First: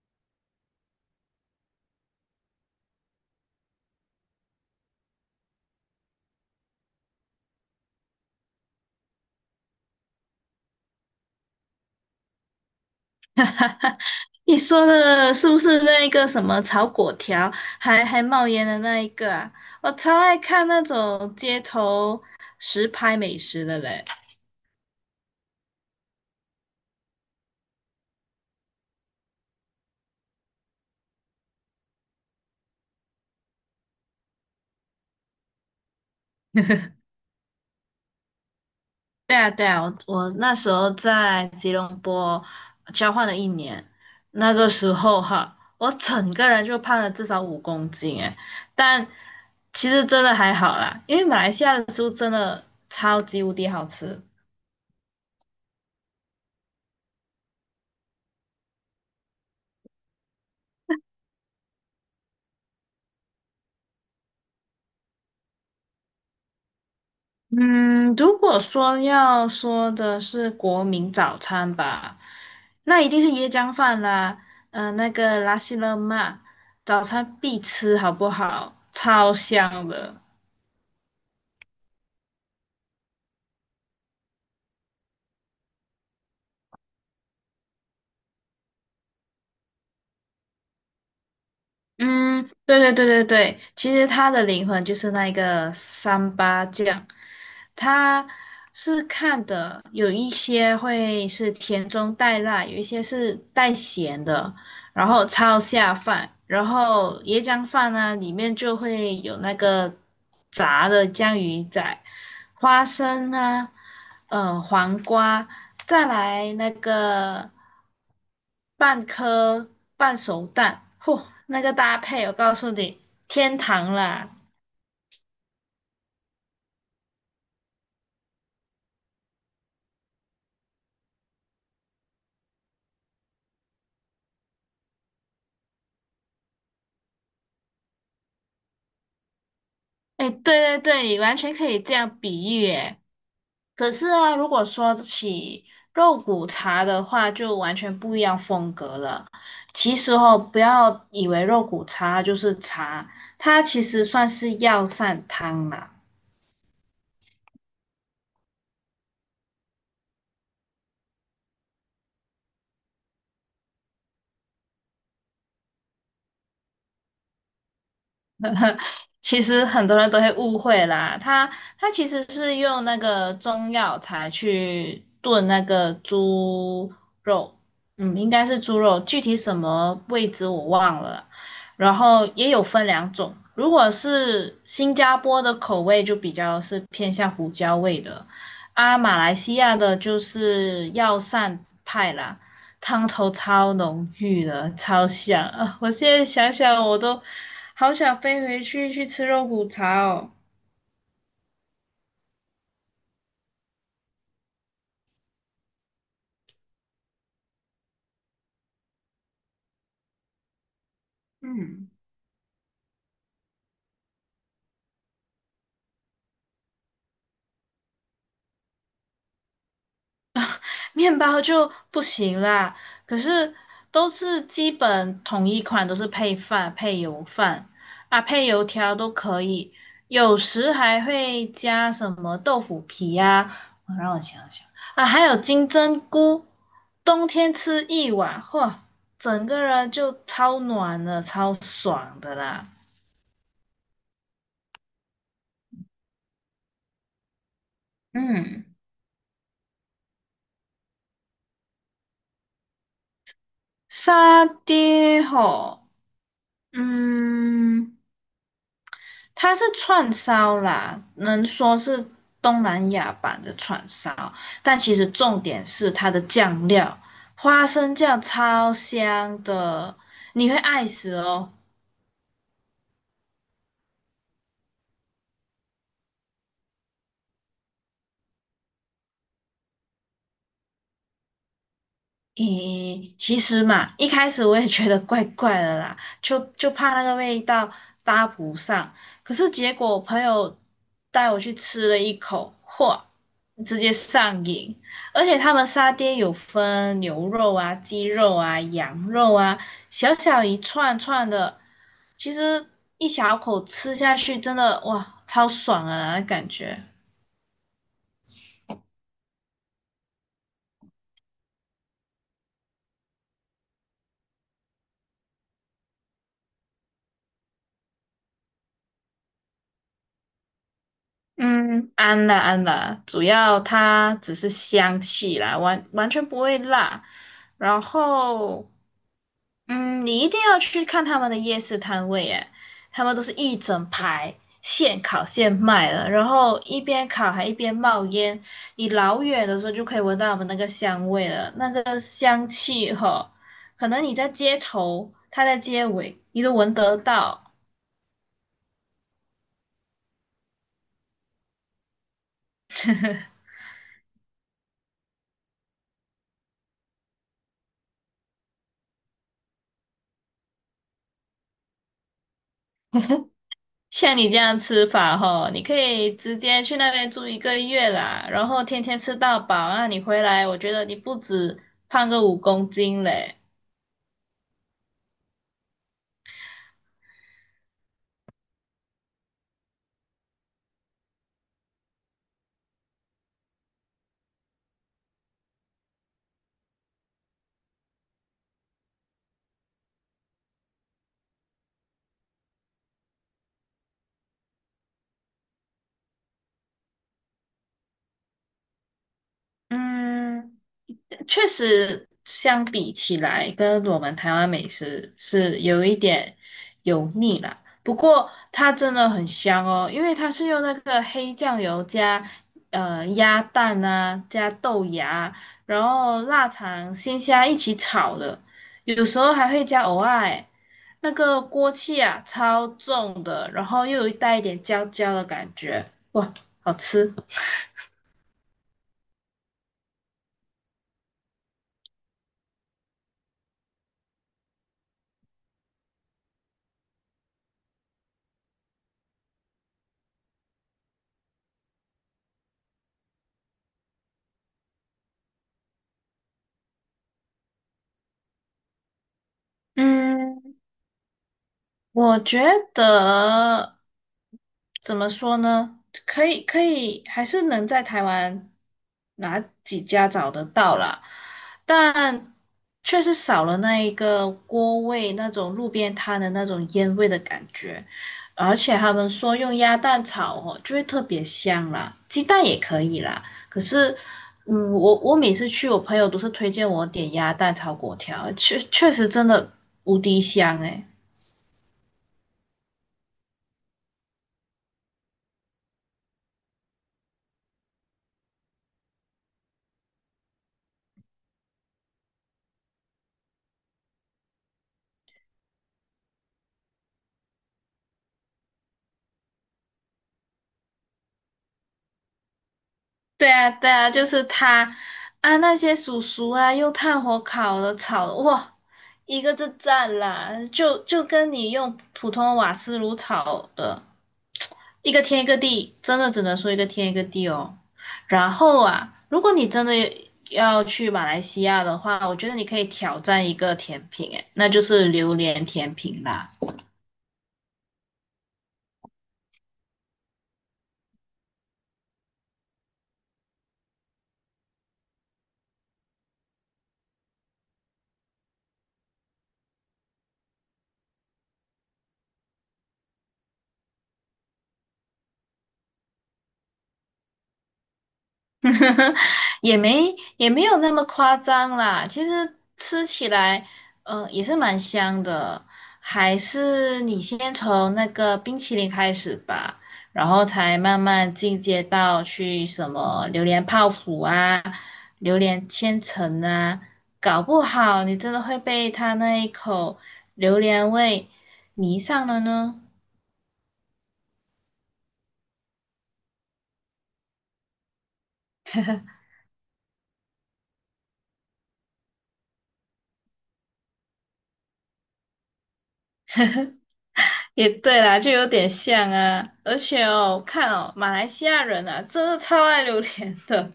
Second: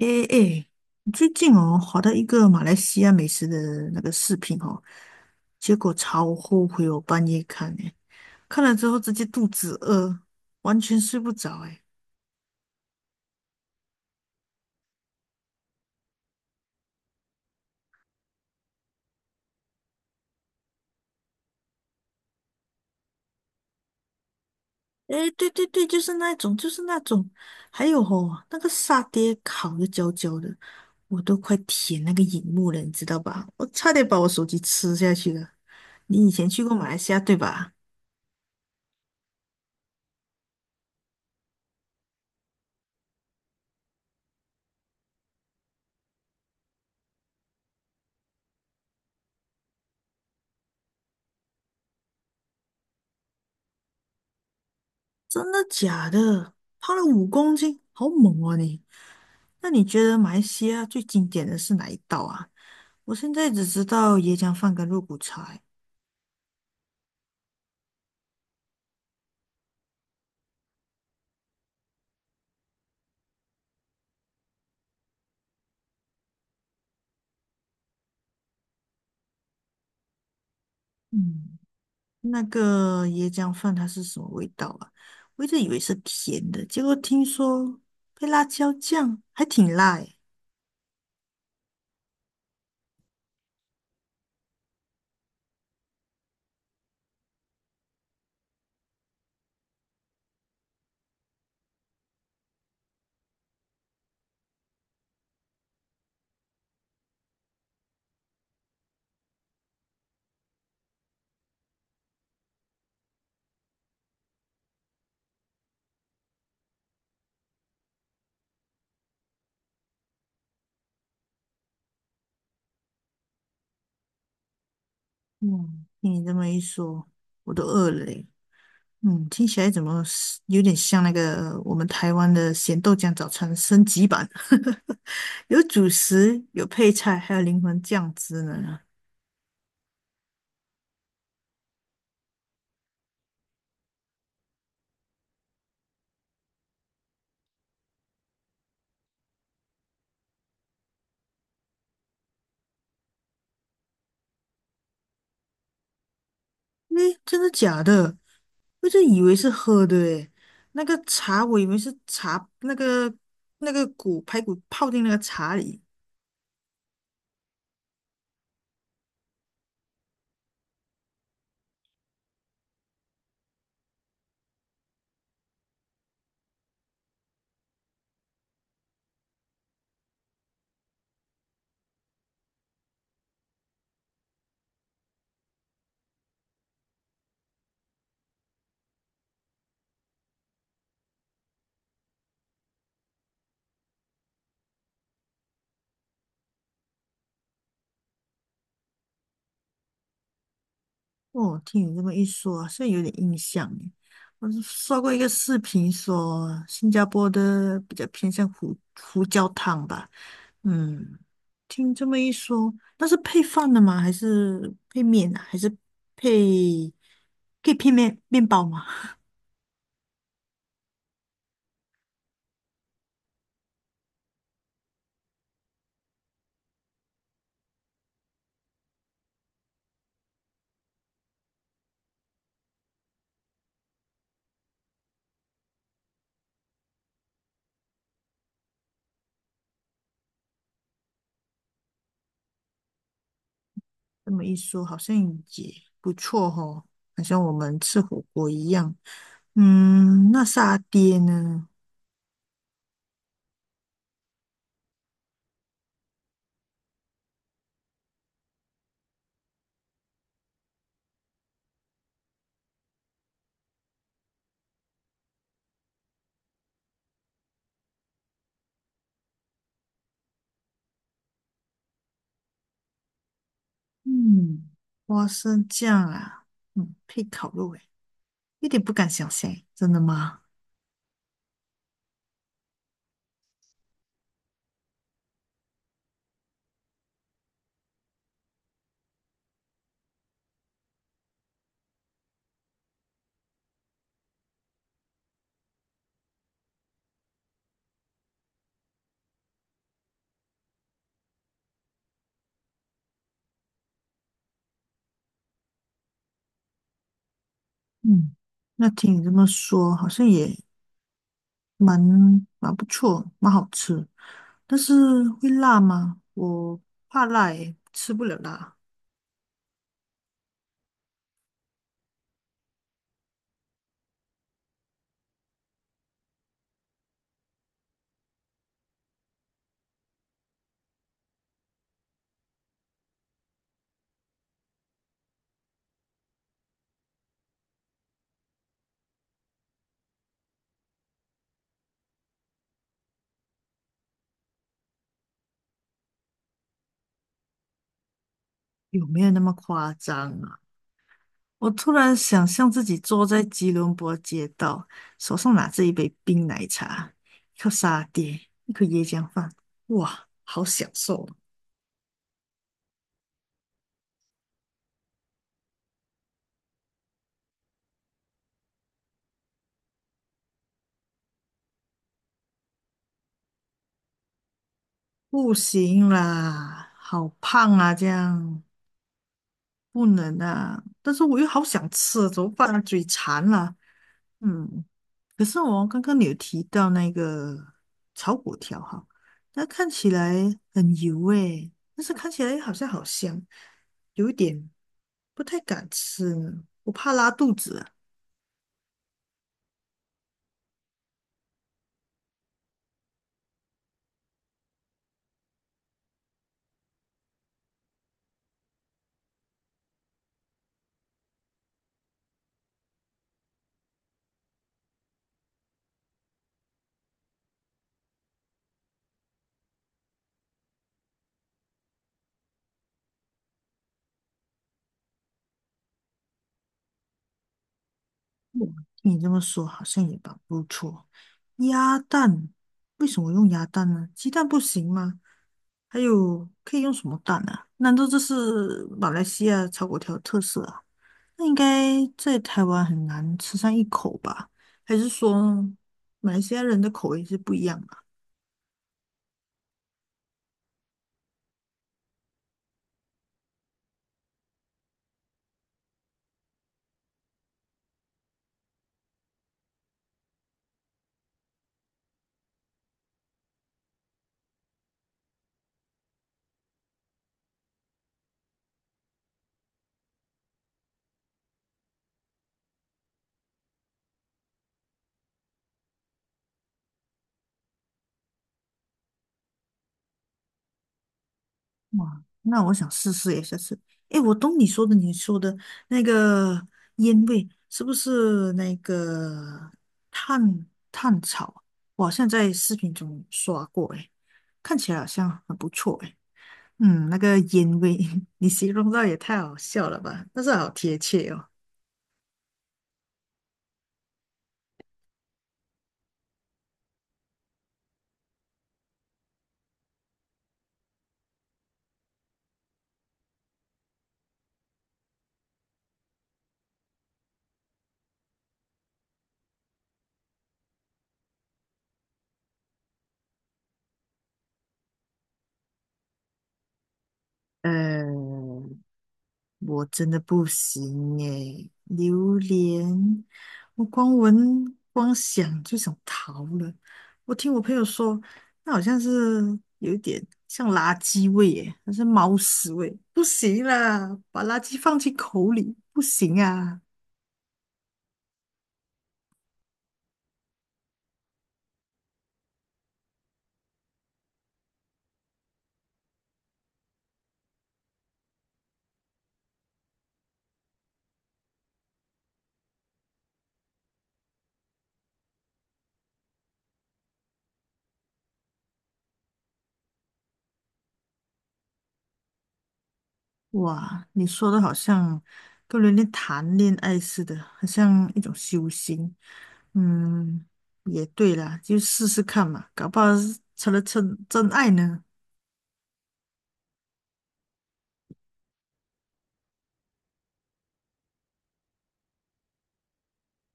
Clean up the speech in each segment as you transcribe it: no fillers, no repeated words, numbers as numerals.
诶诶，最近哦，滑到一个马来西亚美食的那个视频哦，结果超后悔我半夜看诶，看了之后直接肚子饿，完全睡不着诶。你说的是不是那一个什么炒粿条，还冒烟的那一个啊？我超爱看那种街头实拍美食的嘞。诶，对对对，就是那种，还有哦，那个沙爹烤的焦焦的，我都快舔那个荧幕了，你知道吧？我差点把我手机吃下去了。你以前去过马来西亚对吧？对啊，对啊，我那时候在吉隆坡交换了1年，那个时候哈，我整个人就胖了至少五公斤诶，但其实真的还好啦，因为马来西亚的食物真的超级无敌好吃。真的假的？胖了5公斤，好猛啊你！那你觉得马来西亚最经典的是哪一道啊？我现在只知道椰浆饭跟肉骨茶欸。嗯，如果说要说的是国民早餐吧，那一定是椰浆饭啦，那个拉西勒玛，早餐必吃，好不好？超香的。嗯，那个椰浆饭它是什么味道啊？我一直以为是甜的，结果听说配辣椒酱还挺辣诶。嗯，对对对对对，其实它的灵魂就是那个三八酱，它是看的，有一些会是甜中带辣，有一些是带咸的。然后超下饭，然后椰浆饭呢，里面就会有那个炸的江鱼仔、花生啊，黄瓜，再来那个半颗半熟蛋，嚯，那个搭配我告诉你，天堂啦！嗯，听你这么一说，我都饿了诶。嗯，听起来怎么是有点像那个我们台湾的咸豆浆早餐升级版，有主食，有配菜，还有灵魂酱汁呢。哎，对对对，完全可以这样比喻诶。可是啊，如果说起肉骨茶的话，就完全不一样风格了。其实哦，不要以为肉骨茶就是茶，它其实算是药膳汤啦。诶，真的假的？我就以为是喝的诶，那个茶我以为是茶，那个排骨泡进那个茶里。其实很多人都会误会啦，它其实是用那个中药材去炖那个猪肉，应该是猪肉，具体什么位置我忘了。然后也有分两种，如果是新加坡的口味就比较是偏向胡椒味的，啊，马来西亚的就是药膳派啦。汤头超浓郁的，超香啊！我现在想想我都好想飞回去吃肉骨茶哦。哦，听你这么一说，现在有点印象诶。我是刷过一个视频说，新加坡的比较偏向胡椒汤吧。嗯，嗯，听这么一说，那是配饭的吗？还是配面啊？还是配可以配面包吗？面包就不行啦，可是都是基本统一款，都是配饭、配油饭啊，配油条都可以，有时还会加什么豆腐皮呀、我让我想想啊，还有金针菇，冬天吃一碗，嚯，整个人就超暖了，超爽的啦。这么一说，好像也不错哦，好像我们吃火锅嗯，一样。嗯，那沙爹呢？沙爹吼，嗯。它是串烧啦，能说是东南亚版的串烧，但其实重点是它的酱料，花生酱超香的，你会爱死哦。嗯，花生酱啊，嗯，配烤肉，诶，一点不敢想象诶，真的吗？咦，其实嘛，一开始我也觉得怪怪的啦，就怕那个味道搭不上。可是结果我朋友带我去吃了一口，嚯，直接上瘾！而且他们沙爹有分牛肉啊、鸡肉啊、羊肉啊，小小一串串的，其实一小口吃下去，真的哇，超爽啊，那感觉。嗯，那听你这么说，好像也蛮蛮不错，蛮好吃。但是会辣吗？我怕辣，诶，吃不了辣。嗯，安啦安啦，主要它只是香气啦，完全不会辣。然后，你一定要去看他们的夜市摊位，诶，他们都是一整排现烤现卖的，然后一边烤还一边冒烟，你老远的时候就可以闻到他们那个香味了，那个香气哈，可能你在街头，他在街尾，你都闻得到。有没有那么夸张啊？我突然想象自己坐在吉隆坡街道，手上拿着一杯冰奶茶，一口沙爹，一口椰浆饭，哇，好享受哦！像你这样吃法吼，你可以直接去那边住1个月啦，然后天天吃到饱，那你回来，我觉得你不止胖个五公斤嘞。不行啦，好胖啊，这样。不能啊！但是我又好想吃，怎么办啊？嘴馋了。嗯，可是我刚刚你有提到那个炒粿条哈，它看起来很油诶，但是看起来好像好香，有一点不太敢吃呢，我怕拉肚子啊。嗯，确实相比起来，跟我们台湾美食是有一点油腻啦。不过它真的很香哦，因为它是用那个黑酱油加鸭蛋啊，加豆芽，然后腊肠、鲜虾一起炒的，有时候还会加藕啊欸那个锅气啊，超重的，然后又有带一点焦焦的感觉，哇，好吃。哇，听你这么说，好像也蛮不错。鸭蛋，为什么用鸭蛋呢？鸡蛋不行吗？还有可以用什么蛋啊？难道这是马来西亚炒粿条的特色啊？那应该在台湾很难吃上一口吧？还是说马来西亚人的口味是不一样的？嗯，我觉得怎么说呢？可以，可以，还是能在台湾哪几家找得到啦，但确实少了那一个锅味，那种路边摊的那种烟味的感觉。而且他们说用鸭蛋炒哦，就会特别香啦，鸡蛋也可以啦。可是，我每次去，我朋友都是推荐我点鸭蛋炒粿条，确实真的无敌香诶、哇，那我想试试耶，下次。诶，我懂你说的，那个烟味是不是那个炭炭草？我好像在视频中刷过，诶，看起来好像很不错，诶。嗯，那个烟味，你形容到也太好笑了吧？但是好贴切哦。对啊，对啊，就是他，啊，那些叔叔啊，用炭火烤的、炒的，哇，一个字赞啦，就跟你用普通瓦斯炉炒的，一个天一个地，真的只能说一个天一个地哦。然后啊，如果你真的要去马来西亚的话，我觉得你可以挑战一个甜品，诶，那就是榴莲甜品啦。呃，我真的不行耶，榴莲，我光闻光想就想逃了。我听我朋友说，那好像是有一点像垃圾味耶，还是猫屎味，不行啦，把垃圾放进口里不行啊！也没有那么夸张啦。其实吃起来，也是蛮香的。还是你先从那个冰淇淋开始吧，然后才慢慢进阶到去什么榴莲泡芙啊、榴莲千层啊。搞不好你真的会被它那一口榴莲味迷上了呢。哇，你说的好像跟人家谈恋爱似的，好像一种修行。嗯，也对啦，就试试看嘛，搞不好是成了真爱呢。也对啦，就有点像啊。而且哦，看哦，马来西亚人啊，真的超爱榴莲的，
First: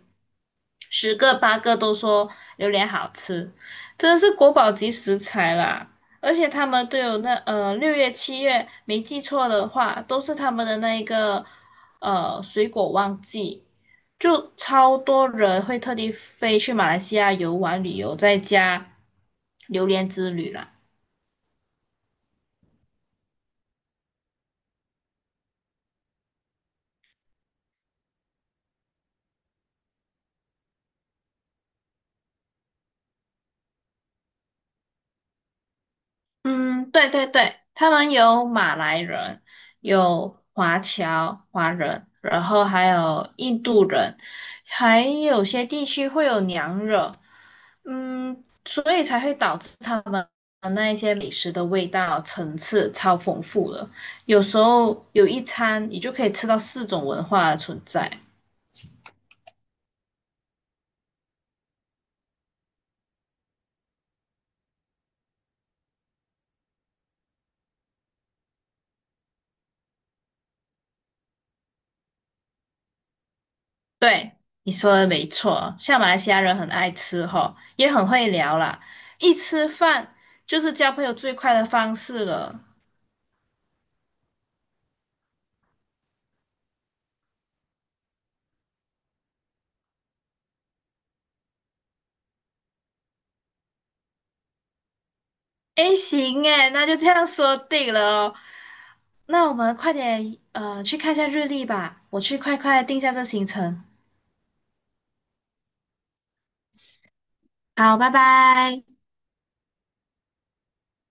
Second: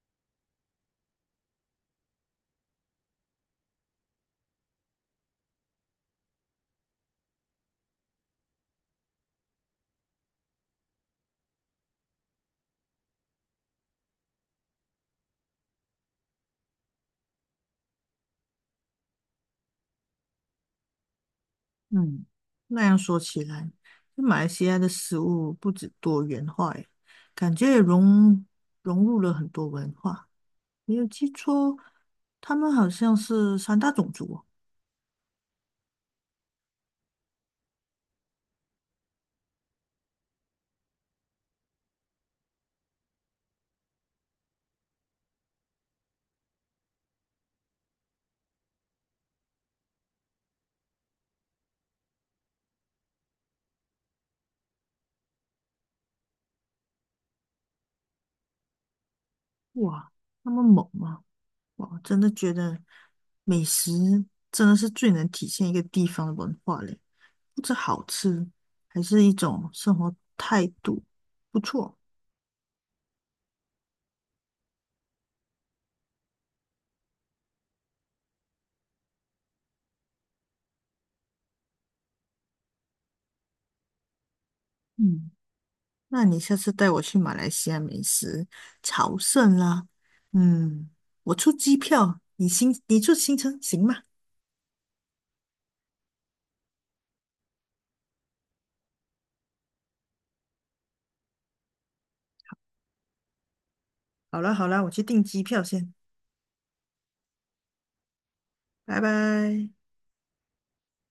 十个八个都说榴莲好吃，真的是国宝级食材啦。而且他们都有那6月7月，没记错的话，都是他们的那一个水果旺季，就超多人会特地飞去马来西亚游玩旅游，再加榴莲之旅啦。嗯，那样说起来，就马来西亚的食物不止多元化耶，感觉也融入了很多文化。没有记错，他们好像是三大种族哦。嗯，对对对，他们有马来人，有华侨华人，然后还有印度人，还有些地区会有娘惹，嗯，所以才会导致他们那一些美食的味道层次超丰富了。有时候有一餐，你就可以吃到四种文化的存在。哇，那么猛吗？哇，真的觉得美食真的是最能体现一个地方的文化嘞，不止好吃，还是一种生活态度，不错。对，你说的没错，像马来西亚人很爱吃吼，也很会聊啦，一吃饭就是交朋友最快的方式了。嗯。那你下次带我去马来西亚美食朝圣啦。嗯，我出机票，你出行程行吗？诶，行诶，那就这样说定了哦。那我们快点去看一下日历吧，我去快快定下这行程。好啦好啦，我去订机票先，好，拜拜。拜拜。